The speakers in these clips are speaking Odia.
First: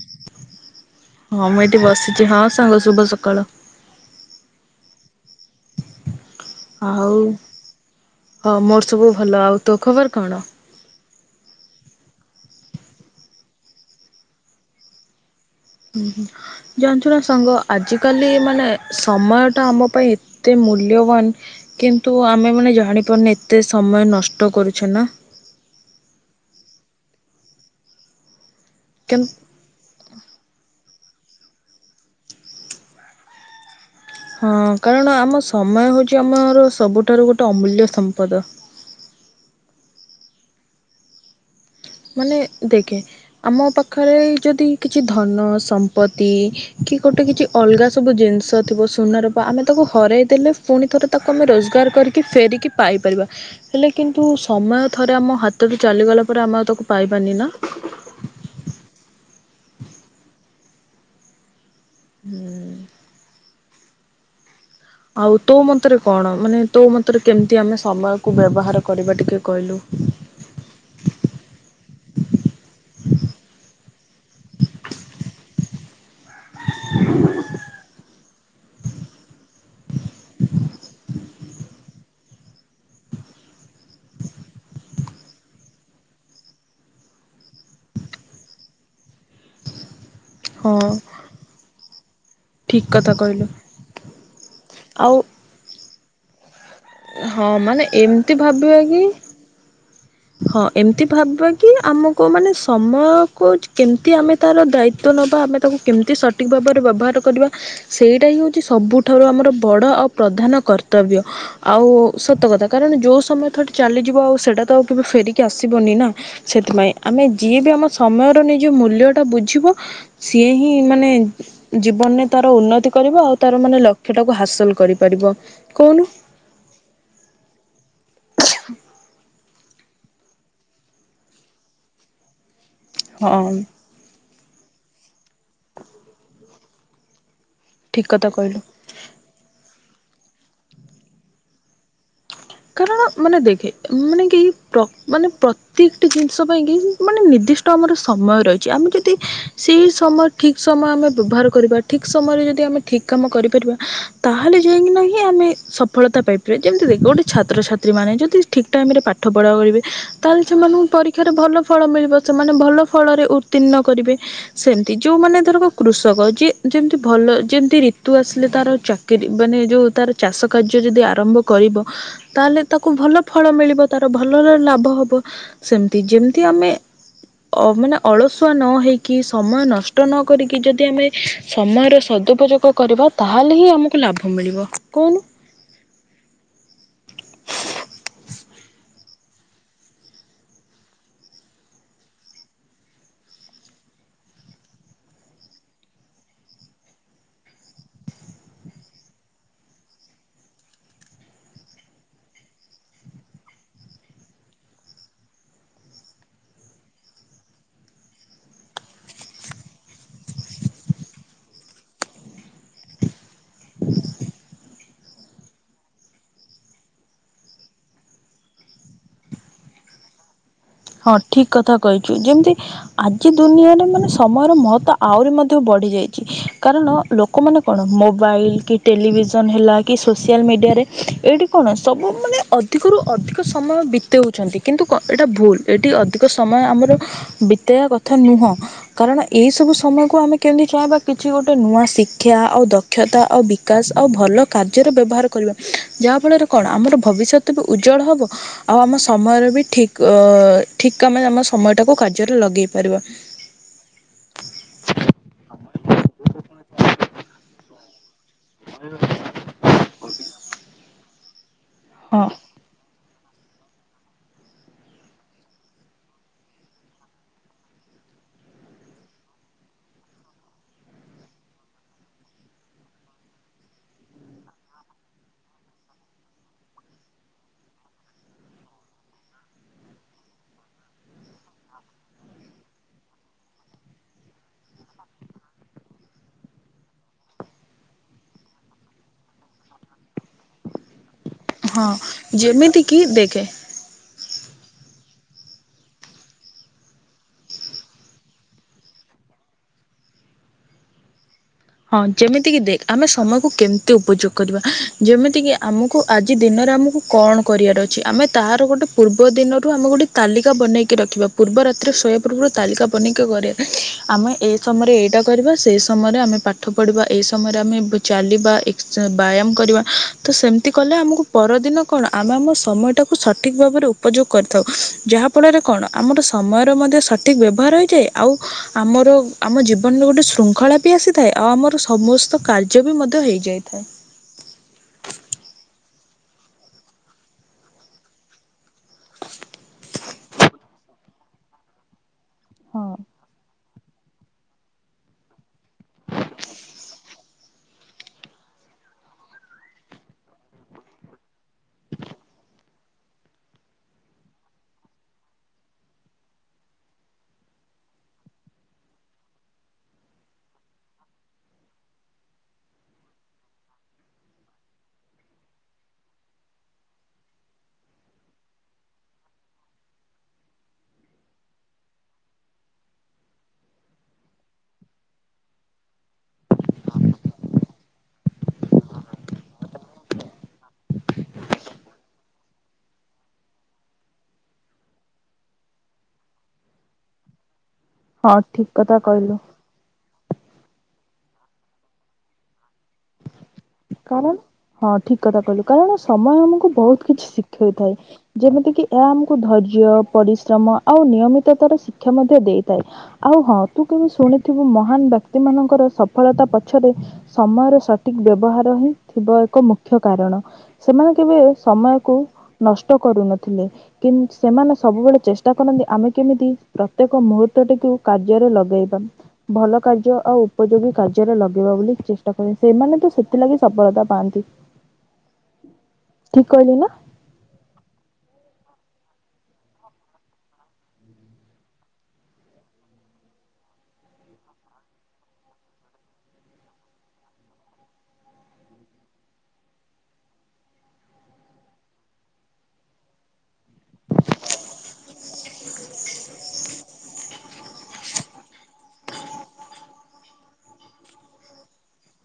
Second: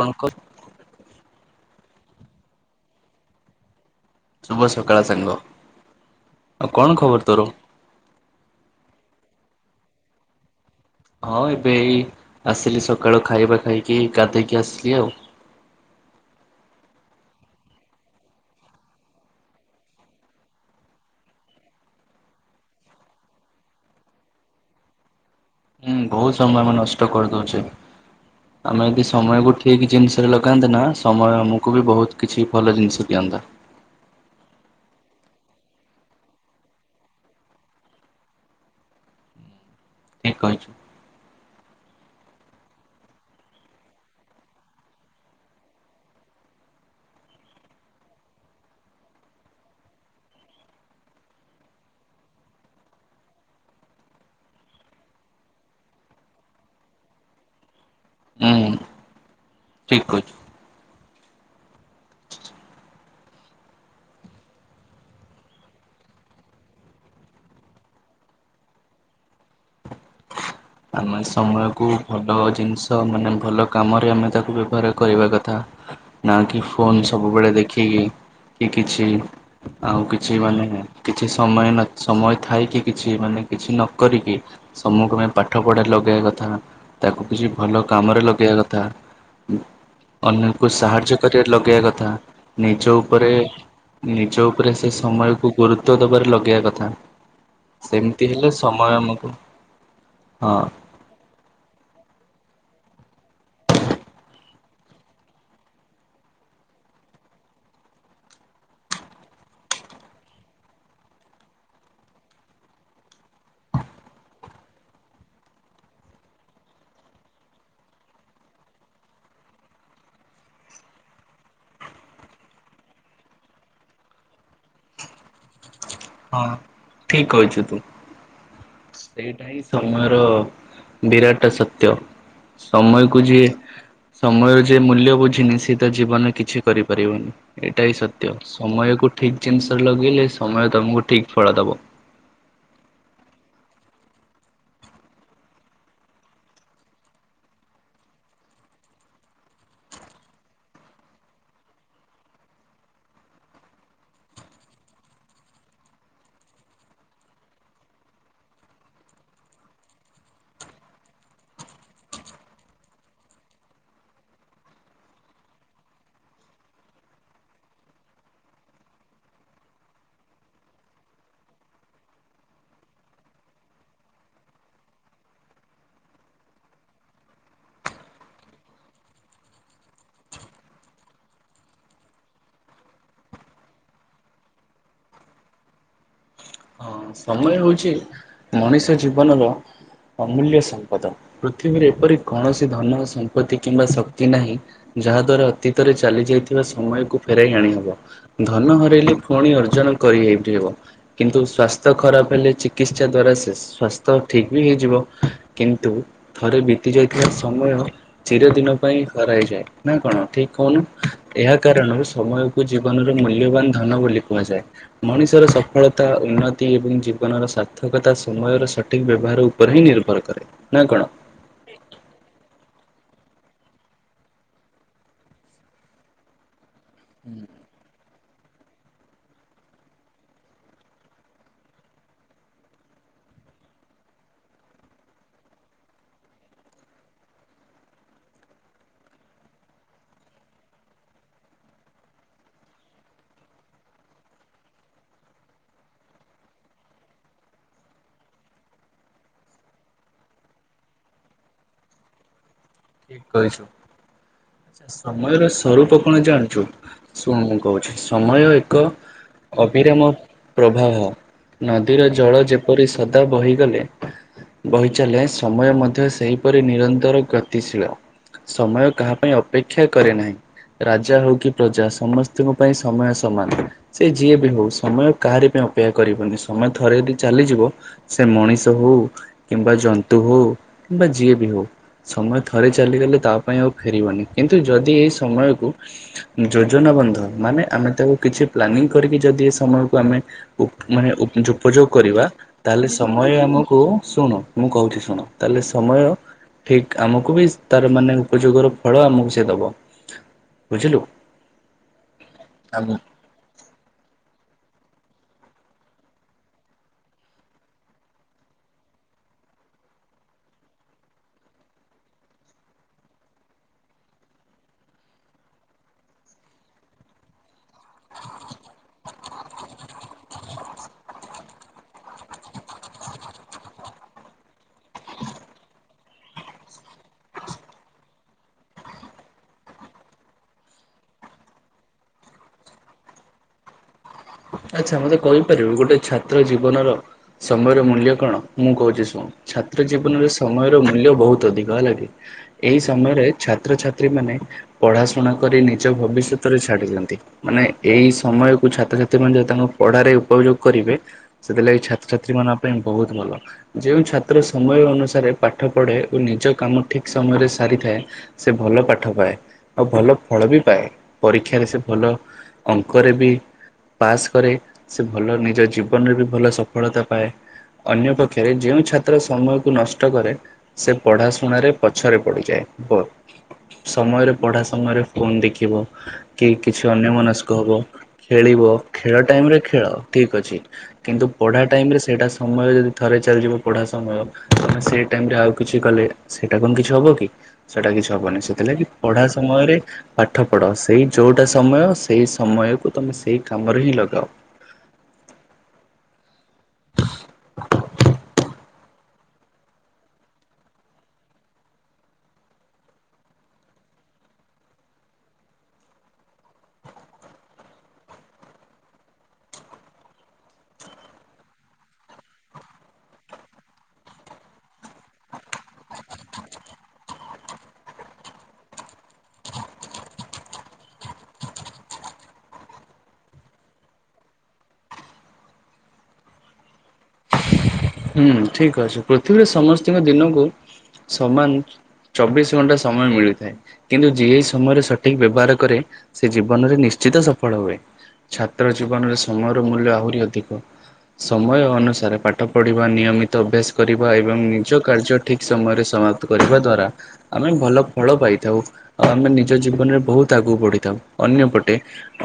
କଣକ ହଁ ମୁଁ ଏଠି ବସିଛି। ହଁ ସାଙ୍ଗ ଶୁଭ ସକାଳ। ଶୁଭ ସକାଳ ସାଙ୍ଗ। କଣ ଆଉ ଖବର ତୋର? ହଁ ମୋର ସବୁ ଭଲ। ଆଉ ତୋ ଖବର କଣ? ହଁ ଏବେ ଏଇ ଆସିଲି ସକାଳୁ ଖାଇବା ଖାଇକି ଗାଧେଇକି ଆସିଲି ଆଉ। ହୁଁ ହୁଁ। ଜାଣିଛୁ ନା ସାଙ୍ଗ ଆଜିକାଲି ମାନେ ସମୟ ଟା ଆମ ପାଇଁ ଏତେ ମୂଲ୍ୟବାନ। କିନ୍ତୁ ଆମେ ମାନେ ଜାଣିପାରୁନେ ଏତେ ସମୟ ନଷ୍ଟ କରୁଛେ ନା? ହୁଁ ବୋହୁତ୍ ସମୟ ଆମେ ନଷ୍ଟ କରିଦେଉଛେ। ଆମେ ଯଦି କେନ୍ ସମୟକୁ ଠି ଠିକ୍ ଜିନିଷରେ ଲଗାନ୍ତେ ନା, ସମୟ ଆମକୁ ବି ବୋହୁତ୍ କିଛି ଭଲ ଜିନିଷ ଦିଅନ୍ତା। ହଁ କାରଣ ଆମ ସମୟ ହଉଛି ଆମର ସବୁଠାରୁ ଗୋଟେ ଅମୂଲ୍ୟ ସମ୍ପଦ। ଠିକ୍ କହିଛୁ। ମାନେ ଦେଖେ ଆମ ପାଖରେ ଯଦି କିଛି ଧନ ସମ୍ପତ୍ତି କି ଗୋଟେ କିଛି ଅଲଗା ସବୁ ଜିନିଷ ଥିବ ସୁନାରୂପା ଆମେ ତାକୁ ହରାଇ ଦେଲେ ପୁଣି ଥରେ ତାକୁ ଆମେ ରୋଜଗାର କରିକି ଫେରିକି ପାଇପାରିବା ହେଲେ କିନ୍ତୁ ସମୟ ଥରେ ଆମ ହାତରୁ ଚାଲିଗଲା ପରେ ଆମେ ଆଉ ତାକୁ ପାଇବାନି ନା? ହୁଁ ଠିକ୍ କହିଛୁ। ହୁଁ। ଆଉ ତୋ ମତରେ କଣ? ମାନେ ତୋ ମତରେ କେମିତି ଆମେ ସମୟକୁ ବ୍ୟବହାର କରିବା ଟିକେ କହିଲୁ? ଆମେ ମାନେ ସମୟକୁ ଭଲ ଜିନିଷ, ମାନେ ଭଲ କାମରେ ଆମେ ତାକୁ ବ୍ୟବହାର କରିବା କଥା। [unintelligible] ନା କି ଫୋନ ସବୁବେଳେ ଦେଖିକି କି କିଛି ଆଉ କିଛି ମାନେ ଏ କିଛି ସମୟ ସମୟ ଥାଇ କିି କିଛି ମାନେ କିଛି ନ କରିକି ସମୟ କୁ ପା ପାଠ ପଢ଼ାରେ ଲଗେଇବା କଥା। ତାକୁ କିଛି ଭଲ କାମରେ ଲଗେଇବା କଥା। ଅନ୍ୟକୁ ହଁ ସାହାଯ୍ୟ କରିବାରେ ଲଗେଇବା କଥା। ଠିକ ନିଜ କଥା ଉପରେ କହିଲୁ ନିଜ ଉପରେ ସେ ଆଉ ସମୟକୁ ଗୁରୁତ୍ୱ ଦବାରେ ଲଗେଇବା କଥା। ହଁ ମାନେ ସେମିତି ଏମିତି ହେଲେ ଭାବିବା ସମୟ କି ଆମକୁ ହଁ ଏମିତି ଭାବିବା କି ଆମକୁ ମାନେ ସମୟକୁ କେମିତି ଆମେ ତାର ଦାୟିତ୍ଵ ନବା ଆମେ ତାକୁ କେମିତି ସ ସଠିକ ଭାବରେ ବ୍ୟବହାର କରିବା ସେଇଟା ହିଁ ହଉଛି ସବୁଠାରୁ ଆମର ବଡ ଆଉ ପ୍ରଧାନ କର୍ତ୍ତବ୍ୟ। ଆଉ ସତ କଥା କାରଣ ଯୋଉ ସମୟ ଥରଟେ ଚାଲିଯିବ ଆଉ ସେଇଟା ତ ଆଉ କେବେ ଫେରିକି ଆସିବନି ନା। ସେଥିପାଇଁ ଆମେ ଯିଏ ବି ଆମ ସମୟର ନିଜ ମୂଲ୍ୟ ଟା ବୁଝିବ ସିଏ ହିଁ ମାନେ ଜୀବନରେ ତାର ଉନ୍ନତି କରିବ ଆଉ ତାର ମାନେ ଲକ୍ଷ୍ୟ ଟାକୁ ହାସଲ କରିପାରିବ କହୁନୁ? ହଁ ଠିକ୍ କହିଛୁ ତୁ। ସେଇଟା ହିଁ ସମୟର ବିରାଟ ସତ୍ୟ। ସମୟକୁ ଯିଏ ହଁ ସମୟ ର ଯେ ମୂଲ୍ୟ ବୁଝିନି ସେ ତା ଜୀବନରେ କିଛି କରିପାରିବନି। ଏଇଟା ହିଁ ଠିକ୍ କଥା ସତ୍ୟ କହିଲୁ। ସମୟକୁ ଠିକ ଜିନିଷରେ ଲଗେଇଲେ ସମୟ ତମକୁ ଠିକ ଫଳ ଦବ। କାରଣ ମାନେ ଦେଖେ ମାନେ କି ପ୍ର ମାନେ ପ୍ରତ୍ୟେକଟି ଜିନିଷ ପାଇଁ କିି। ମାନେ ନିର୍ଦ୍ଦିଷ୍ଟ ଆମର ସମୟ ରହିଛି ଆମେ ଯଦି ସେଇ ସମୟ ଠିକ ସମୟ ଆମେ ବ୍ୟବହାର କରିବା ଠିକ ସମୟରେ ଯଦି ଆମେ ଠିକ କାମ କରିପାରିବା। ତାହେଲେ ଯାଇକିନାହିିଁ ଆମେ ସଫଳତା ପାଇପାରିବା ଯେମିତି ଦେଖ ଗୋଟେ ଛାତ୍ରଛାତ୍ରୀମାନେ ଯଦି ଠିକ ଟାଇମ୍ ରେ ପାଠ ପଢ଼ା କରିବେ ତାହେଲେ ସେମାନଙ୍କୁ ପରୀକ୍ଷାରେ ଭଲ ଫଳ ମିଳିବ। ସେମାନେ ଭଲ ଫଳରେ ଉତ୍ତୀର୍ଣ୍ଣ କରିବେ। ସେମତି ଯଉମାନେ ଧରକ କୃଷକ ଜିଏ ଯେମତି ଭଲ ଯେମତି ରିତୁ ଆସିଲେ ତାର ଚା କିରି ମାନେ ଯୋଉ ତାର ଚାଷ କାର୍ଯ୍ୟ ଯଦି ଆରମ୍ଭ କରିବ ତାହେଲେ ତାକୁ ଭଲ ଫଳ ମିଳିବ ତାର ଭଲରେ ଲାଭ ହବ ସେମିତି ଯେମିତି ଆମେ ଅ ମାନେ ଅଳସୁଆ ନ ହେଇକି ସମୟ ନଷ୍ଟ ନ କରିକି ଯଦି ଆମେ ସମୟର ସଦୁପଯୋଗ ଗ କରିବା ତାହେଲେ ହିଁ ଆମକୁ ଲାଭ ମିଳିବ କଉନୁ। ହଁ ସମୟ ହଉଛି ମଣିଷ ଜୀବନର ଅମୂଲ୍ୟ ସମ୍ପଦ। ପୃଥିବୀରେ ଏପରି କୌଣସି ଧନ ସମ୍ପତ୍ତି କିମ୍ବା ଶକ୍ତି ନାହିଁ ଯାହା ଦ୍ଵାରା ଅତୀତରେ ଚାଲି ଯାଇଥିବା ସମୟକୁ ଫେରାଇ ଆଣିହବ। ଧନ ହରାଇଲେ ଫୁଣି ଅର୍ଜନ କରି ହେଇାପାରିବ କିନ୍ତୁ ସ୍ଵାସ ସ୍ୱାସ୍ଥ୍ୟ ଖରାପ ହେଲେ ଚିକିତ୍ସା ଦ୍ଵାରା ସେ ସ୍ୱାସ୍ଥ୍ୟ ଠିକ ବି ହେଇଯିବ କିନ୍ତୁ ଥରେ ବିତି ଯାଇଥିବା ସମୟ ଚିର ଦିନ ପାଇଁ ହରାଇଯାଏ ନା କଣ ଠିକ କହୁନୁ। ଏହା କାରଣରୁ ସମୟକୁ ଜୀବନର ମୂଲ୍ୟବାନ ଧନ ବୋଲି କୁହାଯାଏ। ମଣିଷର ସଫଳତା ଉନ୍ନତି ତି ଏବଂ ଜୀବନର ସାର୍ଥକତା ସମୟର ସଠିକ ବ୍ୟବହାର ଉପରେ ହିଁ ନିର୍ଭର କରେ ନା କଣ? ଠିକ କଥା କହିଛୁ ଯେମତି ଆଜି ଦୁନିଆରେ ମାନେ ସମୟର ମହତ ଆହୁରି ମଧ୍ୟ ବଢି ଯାଇଚି କାରଣ ଲୋକମାନେ କଣ ମୋବାଇଲ କି ଟେଲିଭିଜନ ହେଲା କି ସୋସିଆଲ ମିଡ଼ିଆରେ ଏଇଠି କଣ ସବୁ ମାନେ ଅ ଅଧିକରୁ ଅଧିକ ସମୟ ବିତଉଛନ୍ତି କିନ୍ତୁ କଣ ଏଇଟା ଭୁଲ୍। ଏଇଠି ଅଧିକ ସମୟ ଆମର ବିତେଇବା କଥା ନୁହଁ। କାରଣ ଏଇ ସବୁ ସମୟକୁ ଆମେ କେମିତି ଚାହିଁବା କିଛି ଗୋଟେ ନୂଆ ଶିକ୍ଷା ଆଉ ଦ ଦକ୍ଷତା ଆଉ ବିକାଶ ଆଉ ଭଲ କାର୍ଯ୍ୟର ବ୍ୟବହାର କରିବା ଯାହାଫଳରେ କଣ ଆମର ଭବିଷ୍ୟତ ତ ଉଜ୍ଜଳ ହବ ଆଉ ଆମ ସମୟର ବି ଠିକଅ ଏ ଠିକ ଆମେ ଆମ ସମୟ ଟାକୁ କାର୍ଯ୍ୟରେ ଲଗେଇ ପାରିବା। ଠିକ୍ ସମୟର ସ୍ୱରୂପ କଣ ଜାଣିଛୁ? ଶୁଣୁ ମୁଁ କହୁଛି ସମୟ ଏକ ଅବିରାମ ପ୍ରଭାବ। ନଦୀର ହଁ। ଜଳ ଯେପରି ସ ତ ବହିଗଲେ ବହିଚାଲେ ସମୟ ମଧ୍ୟ ସେହିପରି ନିରନ୍ତର କା ତି ଶୀଳ ସମୟ କାହା ପାଇଁ ଅପେକ୍ଷା କରେ ନାହିଁ। ରାଜା ହଉ କି ପ୍ରଜା ସମସ୍ତଙ୍କ ପାଇଁ ସମୟ ସମାନ। ସେ ଯିଏ ବି ହଉ ସମୟ କାହାରି ପାଇଁ ଅପେକ୍ଷା କରିବନି ସମୟ ଥରେ ଯଦି ଚାଲିଯିବ। ସେ ମଣିଷ ହଉ କିମ୍ବା ଜନ୍ତୁ ହଉ କିମ୍ବା ଯିଏ ବି ହଉ। ସମୟ ଥରେ ଚାଲିଗଲେ ତା ପାଇଁ ଆଉ ଫେରିବନି କିନ୍ତୁ ଯଦି ଏଇ ସମୟକୁ ଯୋଜନା ବନ୍ଧ ମାନେ ଆମେ ତାକୁ କିଛି ପ୍ଲାନିଂ କରିକି ଯଦି ଏ ସମୟକୁ ଆମେ ଉପ ମାନେ ଉପଯୋଗ ହଁ କରିବା ଯେମିତି ତାହେଲେ କିି ସମୟ ଦେଖେ ଆମକୁ କୁ ଶୁଣ ମୁଁ କହୁଛି ଶୁଣ ତାହେଲେ ସମୟ ଠିକ୍ ଆମକୁ ବି ତାର ମାନେ ଉପଯୋଗର ଫଳ ଆମକୁ ସେ ଦେବ। ବୁଝିଲୁ। ହଁ ଯେମିତି କିି ଦେଖ ଆମେ ସମୟକୁ କେମିତି ଉପଯୁକ କରିବା ଯେମିତିକି ଆମକୁ ଆଜି ଦିନରେ ଆମକୁ କଣ କରିବାର ଅଛି ଆମେ ତାର ଗୋଟେ ପୂର୍ବ ଦିନରୁ ଆମେ ଗୋଟେ ତାଲିକା ବନେଇକି ରଖିବା ପୂର୍ବ ରାତିରରେ ଶୋଇବା ପୂର୍ବରୁ ତାଲିକା ବନେଇକି ଗରେ ଆମେ ଏଇ ସମୟରେ ଏଇଟା କରିବା ସେଇ ସମୟରେ ଆମେ ପା ପାଠ ପଢ଼ିବା ଏ ସମୟରେ ଆମେ ଚାଲିବା। ବ୍ୟାୟାମ କରିବା ତ ସେମିତି କଲେ ଆମକୁ ପରଦିନ କଣ ଆମେ ଆମ ସମୟଟାକୁ ସଠିକ୍ ଭାବରେ ଉପଯୋଗ କରିଥାଉ। ଯାହା ଫଳରେ କଣ ଆମର ସମୟର ମଧ୍ୟ ସଠିକ୍ ବ୍ୟବହାର ହୋଇଯାଏ। ଆଉ ଆମର ଆମ ଜୀବନରେ ଗୋଟେ ଶୃଙ୍ଖଳା ବି ଆସିଥାଏ। ଆଉ ଆମର ସମସ୍ତ କାର୍ଯ୍ୟ ବି ମଧ୍ୟ ହେଇ ଯାଇଥାଏ। ଆଚ୍ଛା ମତେ କହିପାରିବି ଗୋଟେ ଛାତ୍ର ଜୀବନର ସମୟର ମୂଲ୍ୟ କଣ? ମୁଁ କହୁଛି ଶୁଣ। ଛାତ୍ର ଜୀବନରେ ସମୟର ମୂଲ୍ୟ ବହୁତ ଅଧିକ ହେଲା କି ଏଇ ହଁ ସମୟରେ ଛାତ୍ରଛାତ୍ରୀ ମାନେ ପଢାଶୁଣା କରି ନିଜ ଭବିଷ୍ୟତରେ ଛାଡିଦିଅନ୍ତି। ମାନେ ଏଇ ସମୟ କୁ ଛାତ୍ରଛାତ୍ରୀ ମାନ ଯ ତାଙ୍କୁ ପଢାରେ ଉପଯୋଗ କରିବେ। ସେଥିଲାଗି ଛାତ୍ରଛାତ୍ରୀ ମାନଙ୍କ ପାଇଁ ବହୁତ ଭଲ। ଯେଉଁ ଛାତ୍ର ସମୟ ଅନୁସାରେ ପାଠ ପଢେ ଓ ନିଜ କାମ ଠିକ ସମୟରେ ସାରିଥାଏ ସେ ଭଲ ପାଠ ପାଏ ଆଉ ଭଲ ଫଳ ବି ପାଏ। ପରୀକ୍ଷାରେ ସେ ଭଲ ଅଙ୍କରେ ବି ପାସ୍। କରେ ସେ ଭଲ ନିଜ ଜୀବନରେ ବି ଭଲ ସଫଳତା ପାଏ। ଅନ୍ୟ ପକ୍ଷରେ ଯେଉଁ ଛାତ୍ର ସମୟକୁ ନଷ୍ଟ କରେ ସେ ପଢା ଶୁଣାରେ ପଛରେ ପଡିଯାଏ। ସମୟରେ ପଢା ସମୟରେ ଫୋନ ଦେଖିବ। କି କିଛି ଅନ୍ୟ ମନସ୍କ ହବ ଖେଳିବ। ଖେଳ ଟାଇମ ରେ ଖେଳ ଠିକ ଅଛି। କିନ୍ତୁ ପଢା ଟାଇମ ରେ ସେଇଟା ସମୟ ଯଦି ଥରେ ଚାଲିଯିବ ପଢା ସମୟ ତମେ ସେଇ ଟାଇମରେ ଆଉ କିଛି କଲେ ସେଇଟା କଣ କିଛି ହବ କି? ସେଇଟା କିଛି ହଁ ହବନିଁ। ଠିକ ସେଥିଲାଗି କଥା ପଢା କହିଲୁ। ସମୟରେ ପାଠ ପଢ଼। ସେଇ ଯେଉଁଟା ସମୟ ସେଇ ସମୟକୁ ତୁମେ ସେଇ କାମରେ ହିଁ ଲଗାଅ। କାରଣ ହଁ ଠିକ କଥା କହିଲୁ। କାରଣ ସମୟ ଆମକୁ ବହୁତ କିଛି ଶିଖେଇଥାଏ। ଯେମିତିକି ଏହା ଆମକୁ ଧୈର୍ଯ୍ୟ ପରିଶ୍ରମ ଆଉ ନିୟମିତତାର ଶିକ୍ଷା ମଧ୍ୟ ଦେଇଥାଏ। ଆଉ ହଁ ତୁ କେମିତି ଶୁଣିଥିବୁ ମହାନ ବ୍ୟକ୍ତି ମାନଙ୍କର ସଫଳତା ପଛରେ ସମୟର ସଠିକ ବ୍ୟବହାର ହିଁ ଥଥିବା ଏକ ମୁଖ୍ୟ କାରଣ। ସେମାନେ କେବେ ସମୟକୁ ନଷ୍ଟ କରୁନଥିଲେ। କି ସେମାନେ ସବୁବେଳେ ଚେଷ୍ଟା କରନ୍ତି ଆମେ କେମିତି ପ୍ରତ୍ୟେକ ମୁହୂର୍ତ୍ତ ଟିକୁ କାର୍ଯ୍ୟରେ ଲଗେଇବା। ଭଲ କାର୍ଯ୍ୟ ଆଉ ଉପଯୋଗୀ କାର୍ଯ୍ୟରେ ଲଗେଇବା ବୋଲି ଚେଷ୍ଟା କରନ୍ତି। ସେମାନେ ତ ସେ ସେଥିଲାଗି ସଫଳତା ପାଆନ୍ତି। ଠିକ କହିଲି ନା। ହୁଁ ଠିକ ଅଛି ପୃଥିବୀରେ ସମସ୍ତଙ୍କ ଦିନକୁ ସମାନ ଚବିଶ ଘଣ୍ଟା ସମୟ ମିଳିଥାଏ। କିନ୍ତୁ ଯିଏ ସମୟରେ ସଠିକ ବ୍ୟବହାର କରେ ସେ ଜୀବନରେ ନିଶ୍ଚିତ ସଫଳ ହୁଏ। ଛାତ୍ର ଜୀବନରେ ସମୟର ମୂଲ୍ୟ ଆହୁରି ଅଧିକ। ସମୟ ଅନୁସାରେ ପାଠ ପଢ଼ିବା ନିୟମିତ ଅଭ୍ୟାସ କରିବା ଏବଂ ନିଜ କାର୍ଯ୍ୟ ଠିକ ସମୟରେ ସମାପ୍ତ କରିବା ଦ୍ଵାରା ଆମେ ଭଲ ଫଳ ପାଇଥାଉ ଆଉ ଆମେ ନିଜ ଜୀବନରେ ବହୁତ ଆଗକୁ ବଢିଥାଉ। ଅନ୍ୟପଟେ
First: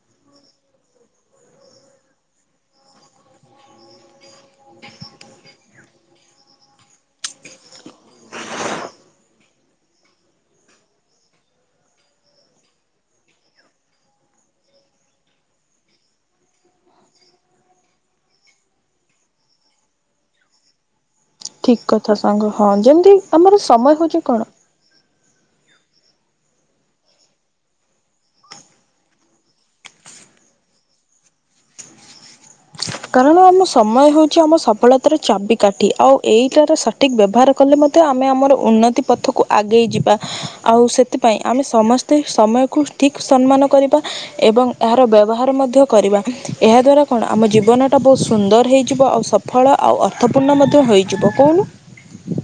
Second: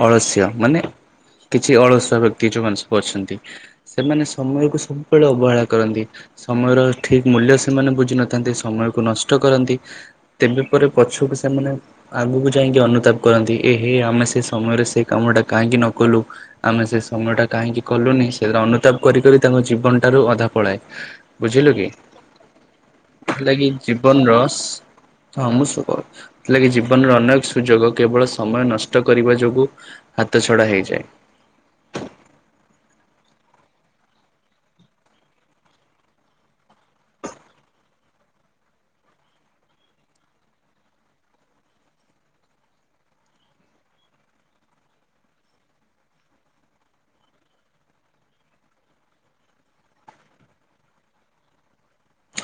ଅଳସ୍ୟ ମାନେ କିଛି ଅଳସୁଆ ବ୍ୟକ୍ତି ଯୋଉମାନେ ସବୁ ଅଛନ୍ତି। ସେମାନେ ସମୟ କୁ ସବୁବେଳେ ଅବହେଳା କରନ୍ତି ସମୟର ଠିକ ମୂଲ୍ୟ ସେମାନେ ବୁଝିନଥାନ୍ତି, ସମୟକୁ ନଷ୍ଟ କରନ୍ତି। ତେବେ ପରେ ପଛକୁ ସେମାନେ ଆଗକୁ ଯାଇକି ଅନୁତାପ କରନ୍ତି ଏ ହେ ଆମେ ସେ ସମୟରେ ସେ କାମ ଟା କାହିଁକି ନ କଲୁ। ଆମେ ସେ ସମୟ ଟା କାହିଁକି କଲୁନି ସେ ଅନୁତାପ କରିିକରି ତାଙ୍କ ଜୀବନ ଟାରୁ ଅଧା ପଳାଏ। ବୁଝିଲୁ ଠିକ କି? କଥା ସାଙ୍ଗ ହଁ ଯେମିତି ଆମର ସେଥିଲାଗି ସମୟ ଜୀବନ ହଉଛି କଣ ରସ ହଁ ମୁଁ, ସେଥିଲାଗି ଜୀବନର ଅନେକ ସୁଯୋଗ କେବଳ ସମୟ ନଷ୍ଟ କରିବା ଯୋଗୁ ହାତ ଛଡା ହେଇଯାଏ। କାରଣ ଆମ ସମୟ ହେଉଛି ଆମ ସଫଳତାର ଚାବି କାଠି, ଆଉ ଏଇଟାର ସଠିକ୍ ବ୍ୟବହାର କଲେ ମଧ୍ୟ ଆମେ ଆମର ଉନ୍ନତି ପଥକୁ ଆଗେଇ ଯିବା। ଆଉ ସେଥିପାଇଁ ଆମେ ସମସ୍ତେ ସମୟକୁ ଠିକ ସମ୍ମାନ କରିବା- ଏବଂ ଏହାର ବ୍ୟବହାର ମଧ୍ୟ କରିବା, ଏହା ଦ୍ଵାରା କଣ ଆମ ଜି ଜୀବନଟା ବହୁତ ସୁନ୍ଦର ହେଇଯିବ ଆଉ ସଫଳ ଆଉ ଅର୍ଥପୂର୍ଣ୍ଣ ମଧ୍ୟ ହୋଇଥ୍ଵବ କହୁନୁ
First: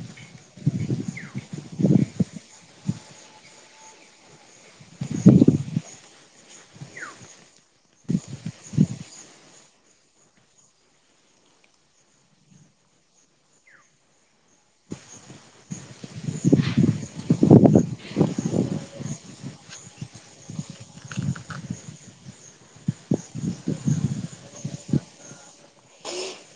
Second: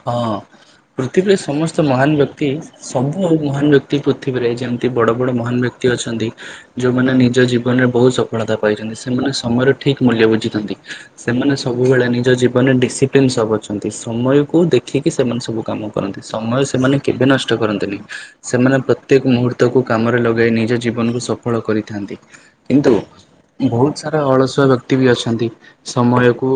ହଁ। ପୃଥିବୀରେ ସମସ୍ତ ମହାନ ବ୍ୟକ୍ତି ସବୁ ଆ ମହାନ ବ୍ୟକ୍ତି ପୃଥିବୀରେ ଯେମତି ବଡ ବଡ ମହାନ ବ୍ୟକ୍ତି ଅଛନ୍ତି। ଯୋଉମାନେ ନିଜ ଜୀବନରେ ବହୁତ ସଫଳତା ପାଇଛନ୍ତି ସେମାନେ ସମୟର ଠିକ୍ ମୂଲ୍ୟ ବୁଝିଛନ୍ତି। ସେମାନେ ସବୁବେଳେ ନିଜ ଜୀବନରେ ଡିସିପ୍ଲିନ ସବୁ ଅଛନ୍ତି ସମୟ କୁ ଦେଖିକି ସେମାନେ ସବୁ କାମ କରନ୍ତି ସମୟ ସେମାନେ କେବେ ନଷ୍ଟ କରନ୍ତିନି। ସେମାନେ ପ୍ରତ୍ୟେକ ମୁହୂର୍ତ୍ତକୁ କାମରେ ଲଗାଇ ନିଜ ଜୀବନକୁ ସଫଳ କରିଥାନ୍ତି କିନ୍ତୁ ବହୁତ ସାରା ଅଳସୁଆ ବ୍ୟକ୍ତି ବି ଅଛନ୍ତି। ସମୟକୁ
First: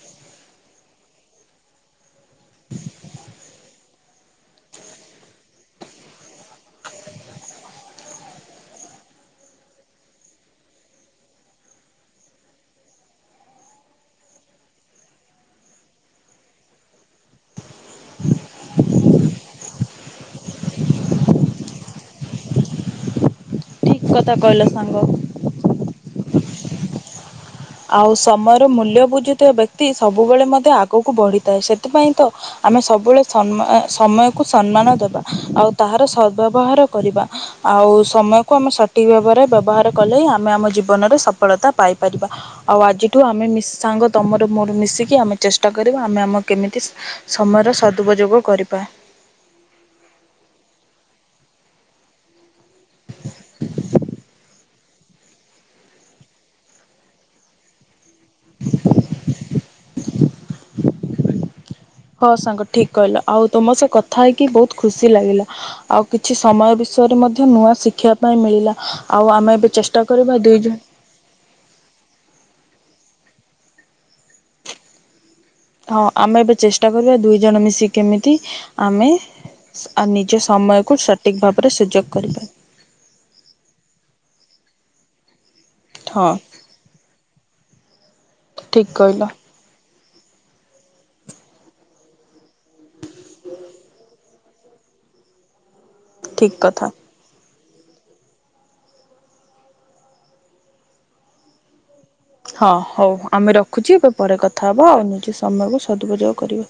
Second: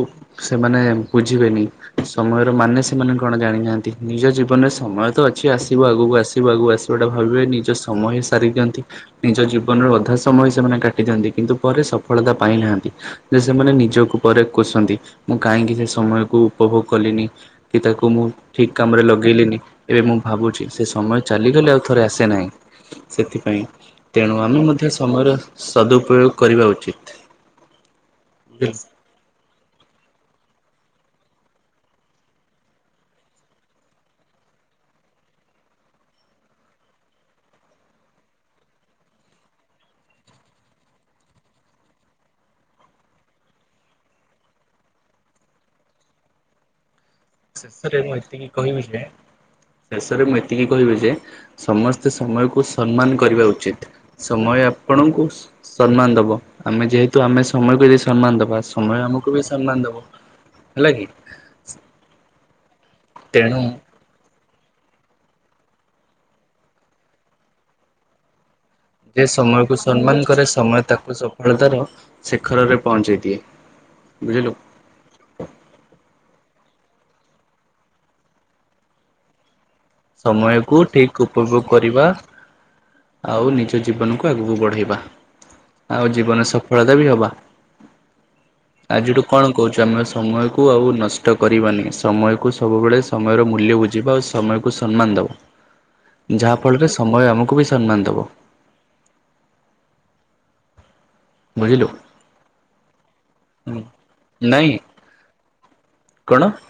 ସେମାନେ ବୁଝିବେନି ସମୟର ମାନେ ସେମାନେ କଣ ଜାଣିନାହାନ୍ତି ନିଜ ଜୀବନରେ ସମୟ ତ ଅଛି ଆସିବ ଆଗକୁ ଆସିବ ଆଗକୁ ଆସିବଟା ଭାବିବେ ନିଜ ସମୟ ସାରି ଦିଅନ୍ତି। ନିଜ ଜୀବନରୁ ଅଧା ସମୟ ସେମାନେ କାଟି ଦିଅନ୍ତି କିନ୍ତୁ ପରେ ସଫଳତା ପାଇନାହାନ୍ତି। ଯେ ସେମାନେ ନିଜକୁ ପରେ କୋଷନ୍ତି ମୁଁ କାହିଁକି ସେ ସମୟକୁ ଉପଭୋଗ କଲିନି। କି ତାକୁ ମୁଁ ଠିକ୍ କାମରେ ଲଗେଇଲିନି। ଏବେ ମୁଁ ଭାବୁଛି ସେ ସମୟ ଚାଲିଗଲେ ଆଉ ଥରେ ଆସେ ନାହିଁ ସେଥିପାଇଁ। ଠିକ କଥା ତେଣୁ ଆମେ କହିଲ ମଧ୍ୟ ସାଙ୍ଗ ସମୟର ସଦୁପୟୋଗ କରିବା ଉଚିତ୍। ଆଉ ସମୟର ମୂଲ୍ୟ ବୁଝୁଥିବା ବ୍ୟକ୍ତି ସବୁବେଳେ ମଧ୍ୟ ଆଗକୁ ବଢିଥାଏ ସେଥିପାଇଁ ତ ଆମେ ସବୁବେଳେ ସମୟକୁ ସମ୍ମାନ ଦବା ଆଉ ତାହାର ସଦ୍ବବ୍ୟବହାର କରିବା। ଆଉ ସମୟକୁ ଆମେ ସଠିକ୍‌ ଭାବରେ ବ୍ୟବହାର କଲେ ଆମେ ଆମ ଜୀବନରେ ସଫଳତା ପାଇପାରିବା। ଆଉ ଆଜିଠୁ ଆମେ ସାଙ୍ଗ ତମର ମୋର ମିଶିକି ଆମେ ଚେଷ୍ଟା କରିବା ଆମେ ଆମ କେମିତି ସମୟର ଶେଷରେ ମୁଁ ସଦୁପଯୋଗ ଏତିକି କହିବି କରିବା। ଯେ ଶେଷରେ ମୁଁ ଏତିକି କହିବି ଯେ ସମସ୍ତେ ସମୟକୁ ସମ୍ମାନ କରିବା ଉଚିତ୍ ସମୟ ଆପଣଙ୍କୁ ସମ୍ମାନ ଦବ ଆମେ ଯେହେତୁ ଆମେ ସମୟକୁ ଯଦି ସମ୍ମାନ ଦବା ସମୟ ଆମକୁ ବି ସମ୍ମାନ ଦବ। ହେଲା କି? ହଁ ସାଙ୍ଗ ଠିକ୍‌ କହିଲ ଆଉ ତେଣୁ ତମର ସେ କ କଥା ହେଇକି ବହୁତ ଖୁସି ଲାଗିଲା ଆଉ କିଛି ସମୟ ବିଷୟରେ ମଧ୍ୟ ନୂଆ ଶିଖିବା ପାଇଁ ମିଳିଲା। ଯେ ଆଉ ଆମେ ସମୟକୁ ଏବେ ଚେଷ୍ଟା ସମ୍ମାନ କରିବା କରେ ଦୁଇ ଜଣ ସମୟ ତାକୁ ସଫଳତାର ଶିଖରରେ ପହଞ୍ଚେଇ ଦିଏ ବୁଝିଲୁ। ହଁ ଆମେ ଏବେ ଚେଷ୍ଟା କରିବା ଦୁଇ ଜଣ ମିଶିକି କେମିତି ଆମେ ନିଜ ସମୟକୁ ଠିକ ସଠିକ୍ ଉପଭୋଗ ଭାବରେ କରିବା ସୁଯୋଗ କରିପାରେ। ଆଉ ନିଜ ଜୀବନକୁ ଆଗକୁ ବଢେଇବା। ଆଉ ହଁ ଜୀବନ ସଫଳତା ବି ହବା ଠିକ୍ ଆଜିଠୁ କହିଲ କଣ କହୁଛୁ ଆମେ ସମୟକୁ ଆଉ ନଷ୍ଟ କରିବାନି ସମୟକୁ ସବୁବେଳେ ସମୟର ମୂଲ୍ୟ ବୁଝିବା। ସମୟକୁ ସମ୍ମାନ ଦେବ ଠିକ୍ କଥା ଯାହାଫଳରେ ସମୟ ଆମକୁ ବି ସମ୍ମାନ ଦେବ। ବୁଝିଲୁ ହଁ ହଉ ଆମେ ରଖୁଛି ଏବେ ପରେ କଥା ନାଇଁ ହବ ଆଉ ନିଜ ସମୟକୁ ସଦୁପଯୋଗ କଣ? କରିବେ।